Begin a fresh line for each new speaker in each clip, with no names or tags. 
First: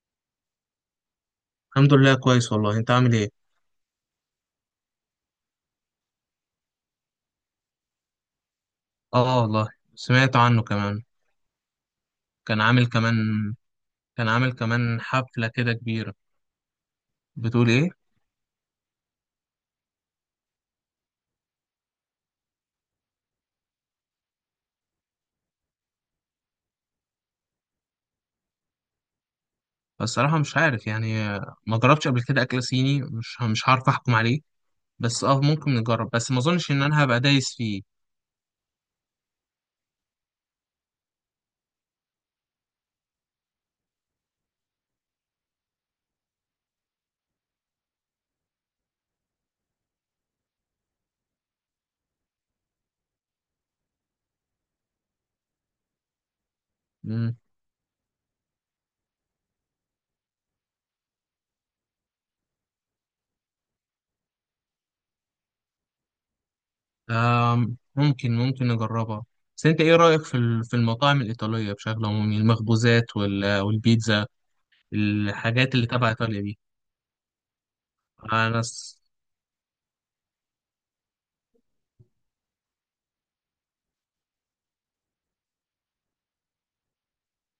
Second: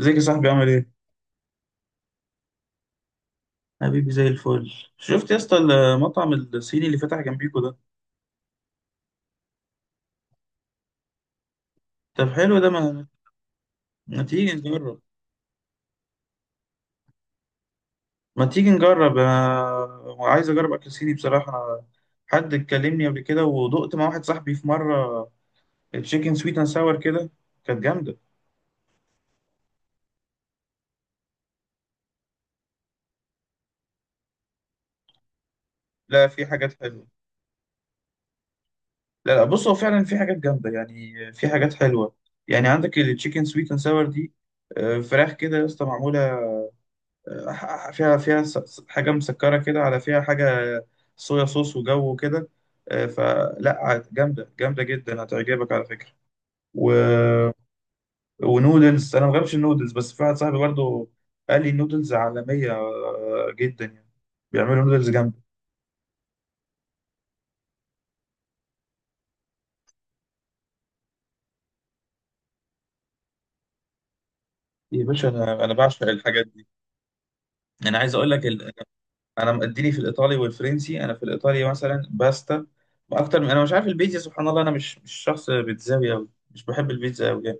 ازيك يا صاحبي، عامل ايه؟
الحمد لله كويس والله. انت عامل ايه؟
حبيبي، زي الفل. شفت يا اسطى المطعم الصيني اللي فتح جنبيكوا ده؟
اه والله. سمعت عنه كمان.
طب حلو
كان
ده
عامل كمان
ما
كان
تيجي
عامل
نجرب.
كمان حفلة كده كبيرة. بتقول ايه؟
ما تيجي نجرب، انا عايز اجرب اكل صيني بصراحة. أنا حد اتكلمني قبل كده، ودقت مع واحد صاحبي في مرة تشيكن سويت اند ساور كده، كانت جامدة.
الصراحة مش عارف يعني، ما جربتش قبل كده اكل صيني. مش هعرف احكم عليه. بس ممكن نجرب،
لا،
بس ما
في
اظنش
حاجات
ان انا
حلوة.
هبقى دايس فيه.
لا لا، بص، هو فعلا في حاجات جامدة يعني، في حاجات حلوة. يعني عندك التشيكن سويت اند ساور دي، فراخ كده يا اسطى معمولة، فيها حاجة مسكرة كده، على فيها حاجة صويا صوص وجو كده. جامدة، جامدة جدا، هتعجبك على فكرة. و...
مم.
ونودلز، أنا ما بحبش النودلز، بس في واحد صاحبي برضه قال لي النودلز عالمية جدا يعني، بيعملوا نودلز جامدة.
ممكن نجربها. بس انت ايه رأيك في في المطاعم الإيطالية بشكل عمومي؟ المخبوزات والبيتزا،
يا باشا أنا
الحاجات اللي
بعشق
تبع إيطاليا
الحاجات
دي.
دي. أنا عايز أقول لك
انا س-
أنا مديني في الإيطالي والفرنسي. أنا في الإيطالي مثلا باستا أكتر من، أنا مش عارف، البيتزا سبحان الله أنا مش شخص بيتزاوي أوي، مش بحب البيتزا أوي يعني.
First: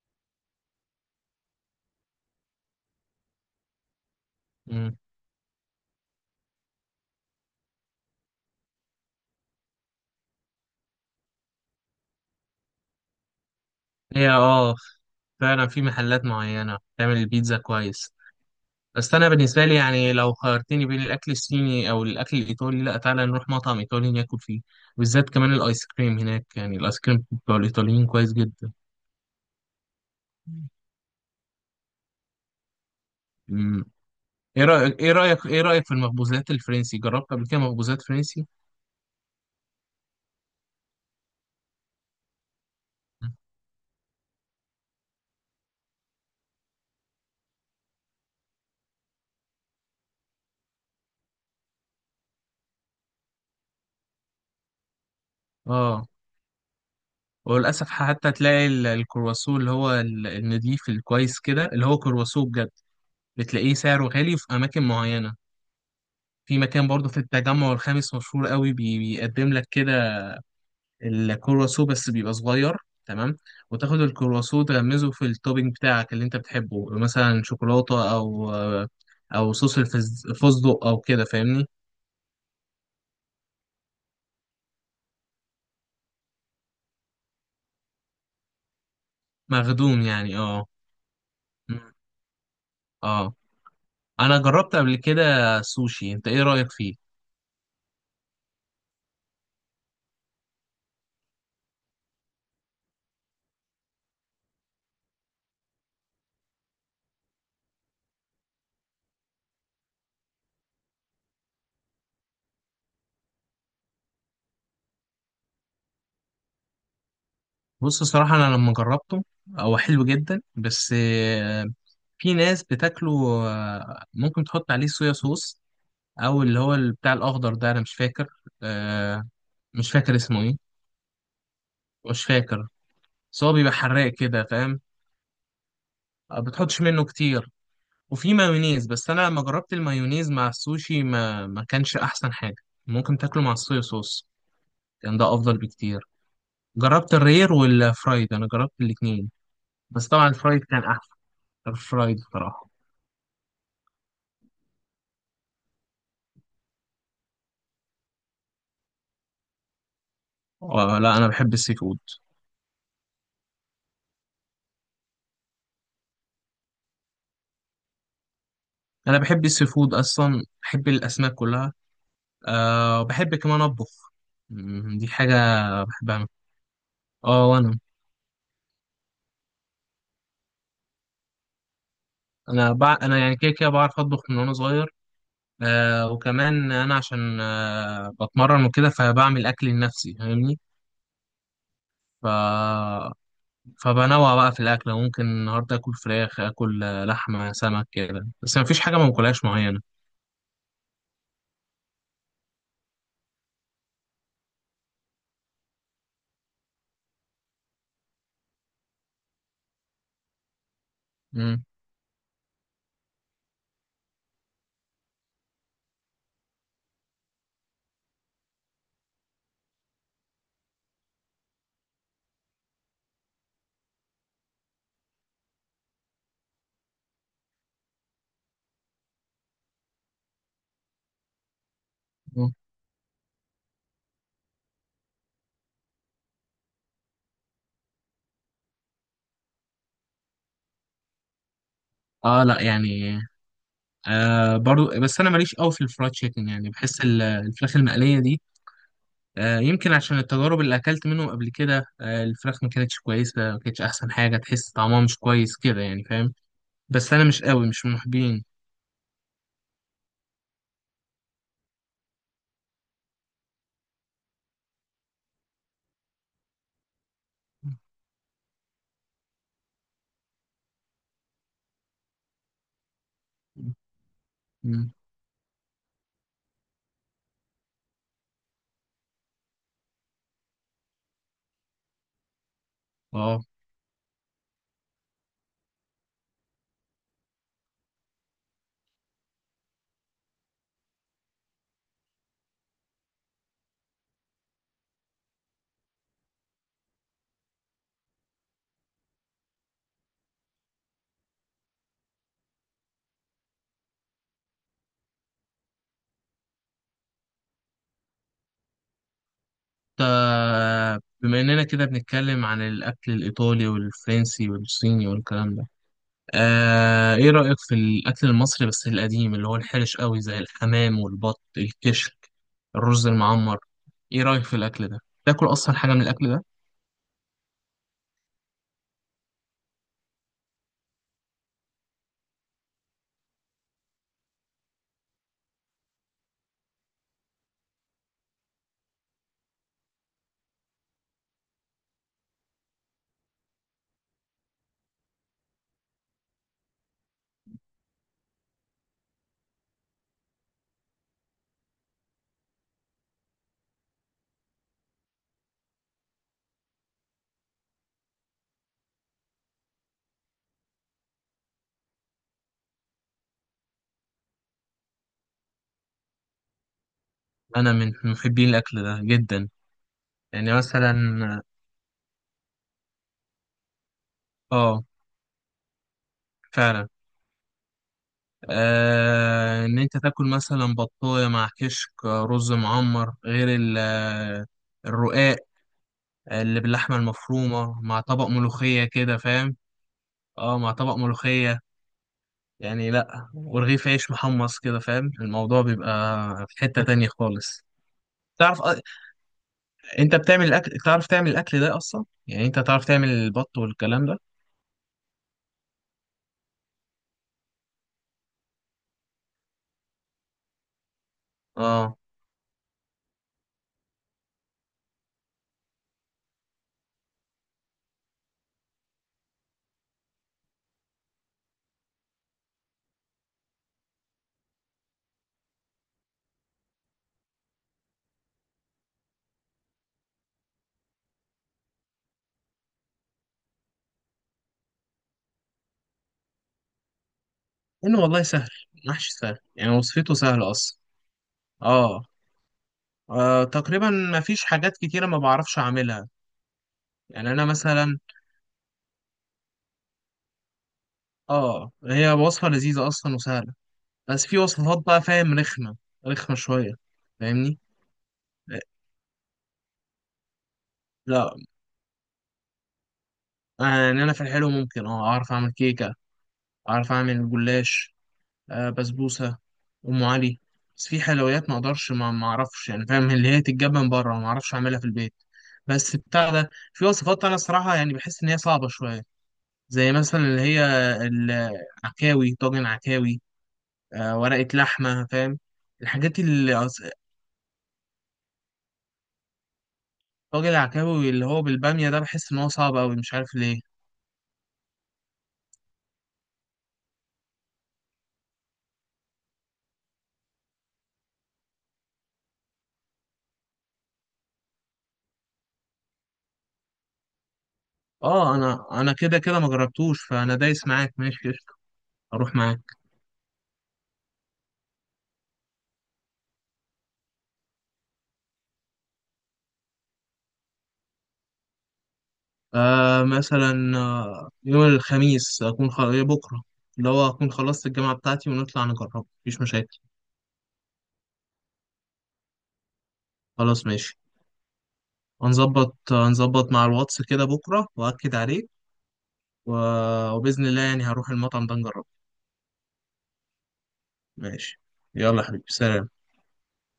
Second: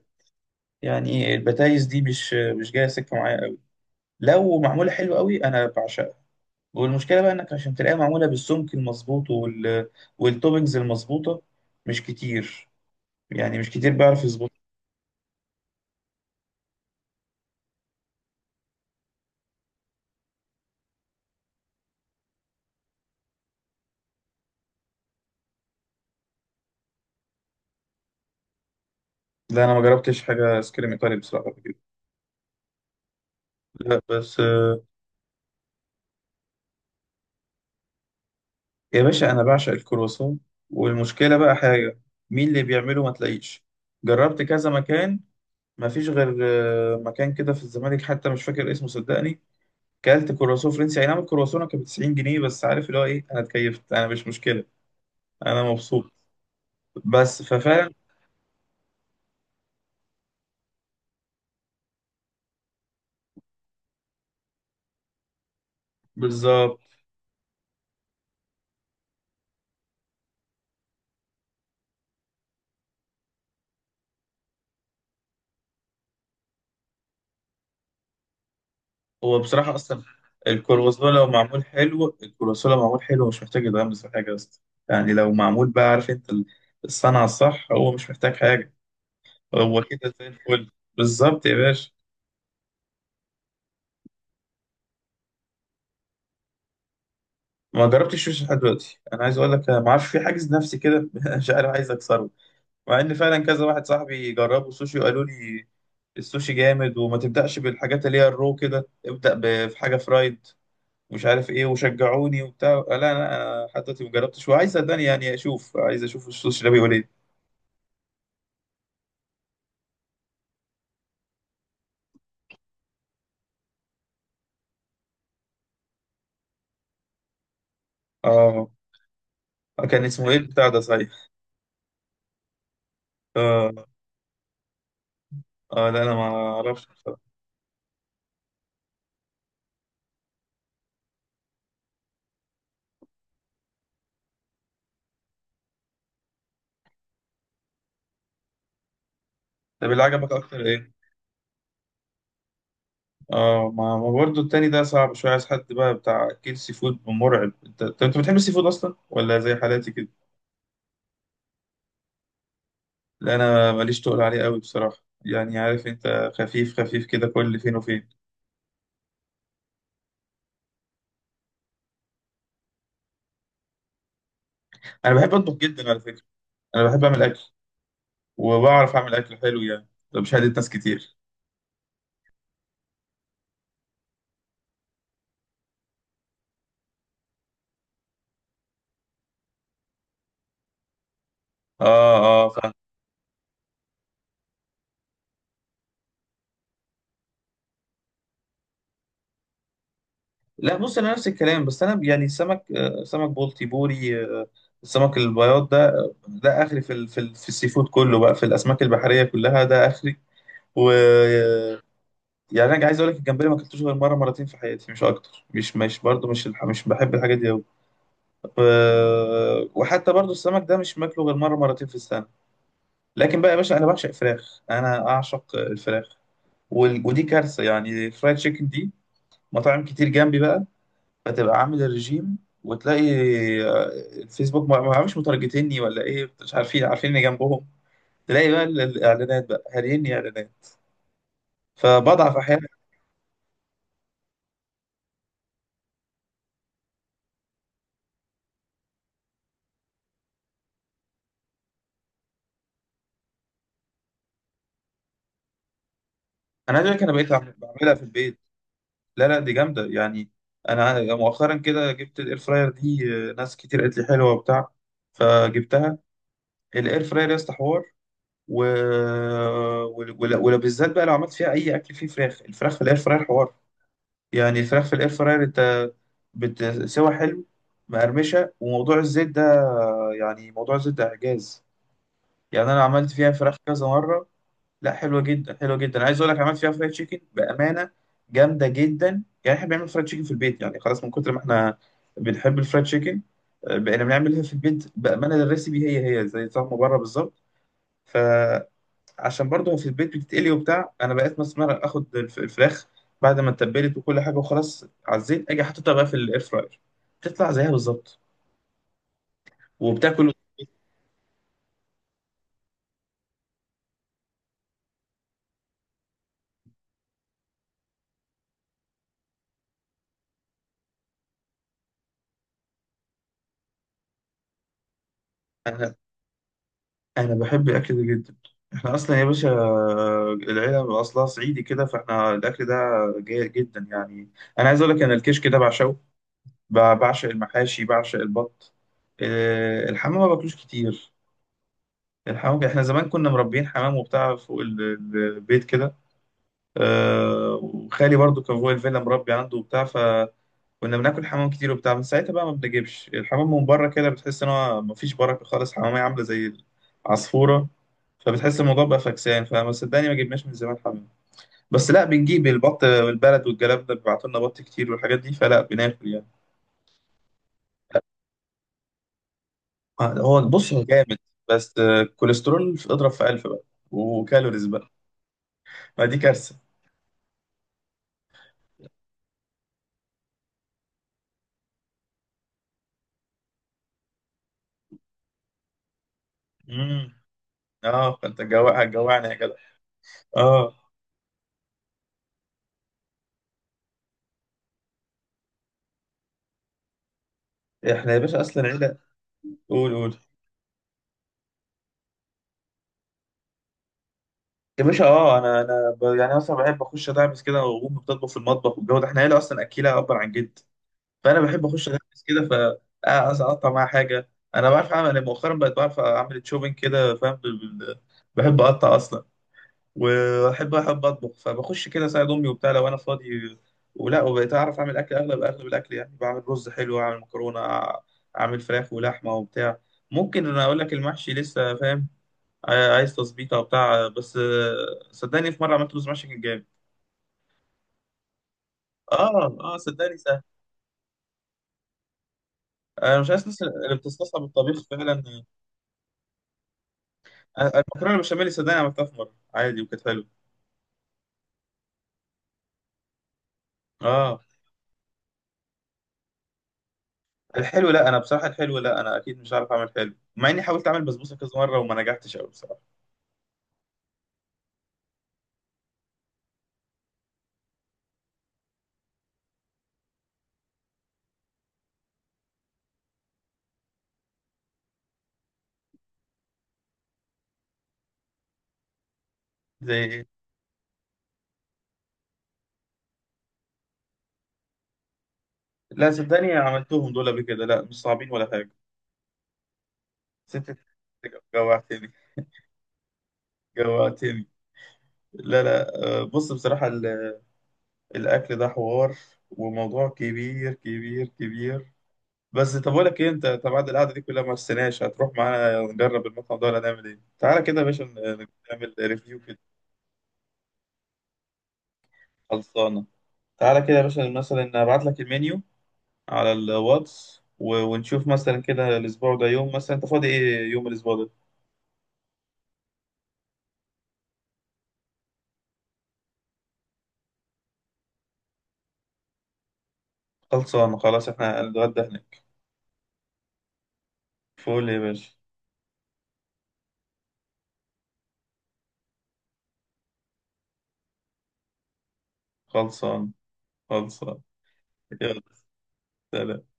يعني البتايز دي مش جايه سكه معايا قوي. لو معموله
مم.
حلو قوي انا بعشقها. والمشكله بقى انك عشان تلاقيها معموله بالسمك المظبوط والتوبنجز المظبوطه، مش كتير. يعني مش كتير بيعرف
هي
يظبط.
فعلا في محلات معينة بتعمل البيتزا كويس. بس أنا بالنسبة لي يعني لو خيرتني بين الأكل الصيني أو الأكل الإيطالي، لأ، تعالى نروح مطعم إيطالي ناكل فيه. بالذات كمان الآيس كريم هناك، يعني الآيس كريم بتاع الإيطاليين كويس جدا.
لا، انا ما جربتش حاجه سكريم ايطالي بصراحه قبل كده.
مم.
لا بس
إيه رأيك إيه رأيك إيه رأيك في المخبوزات الفرنسي؟ جربت قبل كده مخبوزات فرنسي؟
يا باشا انا بعشق الكرواسون. والمشكله بقى حاجه، مين اللي بيعمله؟ ما تلاقيش. جربت كذا مكان، ما فيش غير مكان كده في الزمالك، حتى مش فاكر اسمه صدقني. كلت كرواسون فرنسي، اي نعم الكرواسون كانت ب 90 جنيه، بس عارف اللي هو ايه؟ انا اتكيفت، انا مش مشكله، انا
آه.
مبسوط. بس
وللأسف
ففعلا،
حتى تلاقي الكرواسون اللي هو النضيف الكويس كده، اللي هو كرواسون بجد، بتلاقيه سعره غالي في أماكن معينة. في
بالظبط.
مكان برضه في التجمع الخامس مشهور قوي، بيقدم لك كده الكرواسو، بس بيبقى صغير. تمام. وتاخد الكرواسو تغمزه في التوبينج بتاعك اللي انت بتحبه، مثلا شوكولاتة او
هو
او
بصراحه
صوص
اصلا
الفستق او
الكرواسون
كده،
لو معمول
فاهمني؟
حلو، الكرواسون لو معمول حلو مش محتاج يتغمس في حاجه اصلا. يعني لو معمول بقى، عارف انت، الصنعه الصح، هو مش محتاج حاجه. هو
مخدوم
كده زي
يعني، اه.
الفل، بالظبط يا باشا.
مم. اه، انا جربت قبل كده سوشي. انت ايه رأيك فيه؟
ما جربتش الشوش لحد دلوقتي. انا عايز اقول لك، أنا ما اعرفش، في حاجز نفسي كده. مش عارف، عايز اكسره. مع ان فعلا كذا واحد صاحبي جربوا سوشي وقالوا لي السوشي جامد، وما تبدأش بالحاجات اللي هي الرو كده، ابدأ في حاجة فرايد مش عارف ايه، وشجعوني وبتاع. لا لا، انا حتى دلوقتي ما جربتش، وعايز صدقني يعني اشوف، عايز اشوف السوشي ده بيقول ايه.
بص صراحة انا لما جربته، هو حلو جدا، بس في ناس بتاكله، ممكن تحط عليه صويا صوص، او اللي هو بتاع الاخضر ده. انا مش فاكر.
اه.
آه. مش
كان
فاكر
اسمه ايه
اسمه ايه.
البتاع ده صحيح؟
مش فاكر. بس هو بيبقى
اه.
حراق كده، فاهم؟
اه لا انا ما
ما بتحطش
اعرفش
منه
بصراحة.
كتير. وفي مايونيز، بس انا لما جربت المايونيز مع السوشي ما كانش احسن حاجه. ممكن تاكله مع الصويا صوص، كان ده افضل بكتير. جربت الرير والفرايد، انا جربت الاتنين.
طب اللي
بس طبعا
عجبك اكتر
الفرايد كان
ايه؟
احسن. الفرايد بصراحه.
اه، ما برضه التاني ده صعب شوية، عايز حد بقى بتاع اكل سي فود مرعب. انت طب انت بتحب السي فود اصلا ولا زي حالاتي كده؟
آه لا، انا بحب السي فود.
لا انا ماليش تقول عليه قوي بصراحه. يعني عارف انت، خفيف خفيف كده، كل فين وفين.
انا بحب السي فود اصلا، بحب الاسماك كلها. أه، بحب كمان اطبخ، دي
انا بحب
حاجه
اطبخ جدا على فكره.
بحبها.
انا بحب اعمل اكل،
اه وانا.
وبعرف اعمل اكل حلو يعني، ده مش هادي ناس كتير.
انا يعني كده كده بعرف اطبخ من وانا صغير. آه، وكمان انا عشان بتمرن وكده، فبعمل اكل لنفسي، فاهمني؟
اه.
ف...
اه فاهم.
فبنوع بقى في الاكل، ممكن النهارده اكل فراخ، اكل لحمه، سمك كده، بس ما فيش حاجه ما باكلهاش معينه.
لا بص، انا نفس الكلام، بس انا يعني السمك، سمك بلطي، بوري، السمك البياض ده، ده اخري في في السي فود كله بقى، في الاسماك البحريه كلها ده اخري. و
مم.
يعني انا عايز اقول لك، الجمبري ما اكلتوش غير مره مرتين في حياتي، مش اكتر. مش برضه، مش بحب الحاجات دي أوي. وحتى برضو السمك ده مش ماكله غير مرة مرتين في السنة. لكن بقى يا باشا أنا بعشق فراخ، أنا أعشق الفراخ. ودي كارثة يعني، الفرايد تشيكن دي، مطاعم كتير جنبي بقى. فتبقى عامل الرجيم
مم.
وتلاقي آه، الفيسبوك ما عارفش مترجتني ولا ايه، مش عارفين، عارفين اني جنبهم. تلاقي بقى الاعلانات بقى هاريني اعلانات، فبضعف
اه لا
احيانا.
يعني. برضو، بس انا ماليش قوي في الفرايد تشيكن، يعني بحس الفراخ المقليه دي، يمكن عشان التجارب اللي اكلت منهم قبل كده، الفراخ ما كانتش كويسه، ما كانتش احسن حاجه، تحس طعمها مش كويس كده يعني، فاهم؟
انا عايز أقول لك، انا
بس انا
بقيت
مش قوي، مش من
بعملها في البيت.
محبين.
لا لا، دي جامدة يعني. أنا مؤخرا كده جبت الإير فراير دي، ناس كتير قالت لي حلوة وبتاع، فجبتها. الإير فراير يا اسطى حوار. و... ولو بالذات بقى، لو عملت فيها أي أكل فيه فراخ، الفراخ في الإير فراير حوار. يعني الفراخ
مم.
في الإير فراير أنت بتسوى حلو، مقرمشة. وموضوع الزيت ده يعني موضوع الزيت ده إعجاز. يعني أنا عملت فيها
اه،
فراخ كذا مرة. لا حلوه جدا، حلوه جدا. عايز اقول لك، عملت فيها فرايد تشيكن بامانه جامده جدا. يعني احنا بنعمل فرايد تشيكن في البيت، يعني خلاص، من كتر ما احنا بنحب الفرايد تشيكن بقينا بنعملها في البيت بامانه، الريسيبي هي هي زي طعم بره بالظبط. فعشان برضه في البيت بتتقلي وبتاع، انا بقيت مسمار، اخد الفراخ بعد ما اتبلت وكل حاجه، وخلاص على الزيت، اجي حاططها بقى في الاير فراير، بتطلع زيها بالظبط وبتاكل.
بما اننا كده بنتكلم عن الاكل الايطالي والفرنسي والصيني والكلام ده، ايه رايك في الاكل المصري بس القديم، اللي هو الحرش قوي، زي الحمام والبط، الكشك، الرز المعمر؟ ايه رايك في الاكل ده؟ تاكل اصلا حاجه
انا
من الاكل ده؟
انا بحب الاكل ده جدا. احنا اصلا يا باشا، العيله اصلها صعيدي كده، فاحنا الاكل ده جيد جدا يعني. انا عايز اقول لك، انا الكشك ده بعشقه، بعشق المحاشي، بعشق البط. الحمام ما باكلوش كتير. الحمام احنا زمان كنا مربيين حمام وبتاع فوق البيت كده. وخالي برضو كان فوق الفيلا مربي عنده وبتاع، كنا بناكل حمام كتير وبتاع. من ساعتها بقى ما بنجيبش الحمام من بره كده، بتحس ان هو مفيش بركه خالص، حمامية عامله زي العصفوره. فبتحس الموضوع بقى فكسان، فما صدقني ما جبناش من زمان حمام. بس لا بنجيب البط، والبلد والجلاب ده بيبعتوا لنا بط كتير والحاجات دي، فلا بناكل يعني.
انا من محبين الاكل ده جدا.
هو
يعني
بص هو
مثلا،
جامد، بس كوليسترول اضرب في ألف بقى، وكالوريز
اه
بقى. ما دي كارثة.
فعلا. ان انت تاكل مثلا بطايه مع كشك، رز معمر، غير الرقاق اللي باللحمه
امم،
المفرومه، مع
اه
طبق
فانت
ملوخيه كده،
هتجوعني يا جدع.
فاهم؟ اه، مع
اه.
طبق ملوخيه يعني، لا ورغيف عيش محمص كده، فاهم؟ الموضوع بيبقى في حته تانية خالص.
احنا يا باشا
تعرف
اصلا
أ-
عيلة. قول،
انت
قول.
بتعمل الاكل؟ تعرف تعمل الاكل ده اصلا؟ يعني انت تعرف تعمل البط والكلام ده؟
يا باشا اه، انا يعني اصلا بحب اخش ادعبس كده، وامي بتطبخ في المطبخ والجو ده. احنا عيله اصلا اكيله، ابا عن جد. فانا بحب اخش
اه،
ادعبس كده. ف اقطع معاها حاجه. انا بعرف اعمل، أنا مؤخرا بقيت بعرف اعمل شوبينج كده فاهم، بحب اقطع اصلا. واحب، احب اطبخ، فبخش كده اساعد امي وبتاع لو انا فاضي. ولا، وبقيت اعرف اعمل اكل، اغلب اغلب الاكل يعني، بعمل رز حلو، اعمل مكرونه، اعمل فراخ ولحمه وبتاع. ممكن، انا اقول لك المحشي لسه فاهم، عايز تظبيط او بتاع، بس صدقني في مره عملت رز محشي كان جامد.
انه والله سهل، محشي سهل
اه اه،
يعني، وصفته
صدقني سهل.
سهله اصلا. اه.
انا مش عايز الناس
تقريبا
اللي
ما
بتستصعب
فيش حاجات
الطبيخ
كتيرة ما
فعلا.
بعرفش أعملها. يعني أنا مثلا،
المكرونه البشاميل صدقني عملتها في مره عادي وكانت حلوه.
هي وصفة لذيذة أصلا وسهلة. بس في
اه.
وصفات بقى، فاهم، رخمة، رخمة شوية، فاهمني؟
الحلو لا، انا بصراحه الحلو لا، انا اكيد مش عارف اعمل حلو، مع اني حاولت اعمل
لا.
بسبوسه كذا مره وما نجحتش قوي بصراحه.
يعني أنا في الحلو، ممكن أعرف أعمل كيكة، أعرف أعمل جلاش، بسبوسة، أم علي. بس في حلويات ما أقدرش، ما أعرفش يعني، فاهم؟ اللي هي تتجاب من بره، ما أعرفش أعملها في البيت. بس بتاع ده في وصفات، أنا الصراحة يعني بحس إن هي صعبة شوية. زي
زي
مثلا
ايه؟
اللي هي العكاوي، طاجن عكاوي، ورقة لحمة، فاهم؟
لا
الحاجات
صدقني،
اللي أص-
عملتهم دول قبل كده، لا مش صعبين ولا حاجه.
طاجن
ست.
العكاوي اللي هو بالبامية ده،
جوعتني،
بحس إن هو صعب أوي، مش عارف ليه.
جوعتني. لا لا، بص بصراحه، الاكل ده حوار، وموضوع كبير كبير كبير. بس طب اقول لك ايه، انت طب بعد القعده دي كلها، ما استناش، هتروح معانا نجرب المطعم ده ولا نعمل ايه؟ تعالى كده يا باشا
اه، انا
نعمل
كده كده
ريفيو
ما
كده.
جربتوش، فانا دايس معاك، ماشي، قشطة، اروح معاك.
خلصانه. تعالى كده يا باشا، مثلا ابعت لك المنيو على الواتس، ونشوف مثلا كده الاسبوع ده يوم، مثلا انت فاضي ايه يوم الاسبوع ده؟
مثلا يوم الخميس اكون بكره، اللي هو اكون خلصت الجامعه بتاعتي، ونطلع نجربه مفيش مشاكل.
خلصانه خلاص، احنا هنتغدى هناك.
خلاص ماشي.
فول يا باشا.
هنظبط مع الواتس كده بكره، واكد عليك. و... وباذن الله يعني هروح المطعم ده نجربه.
خلصان، خلصان.
ماشي. يلا يا
يلا،
حبيبي، سلام.
سلام.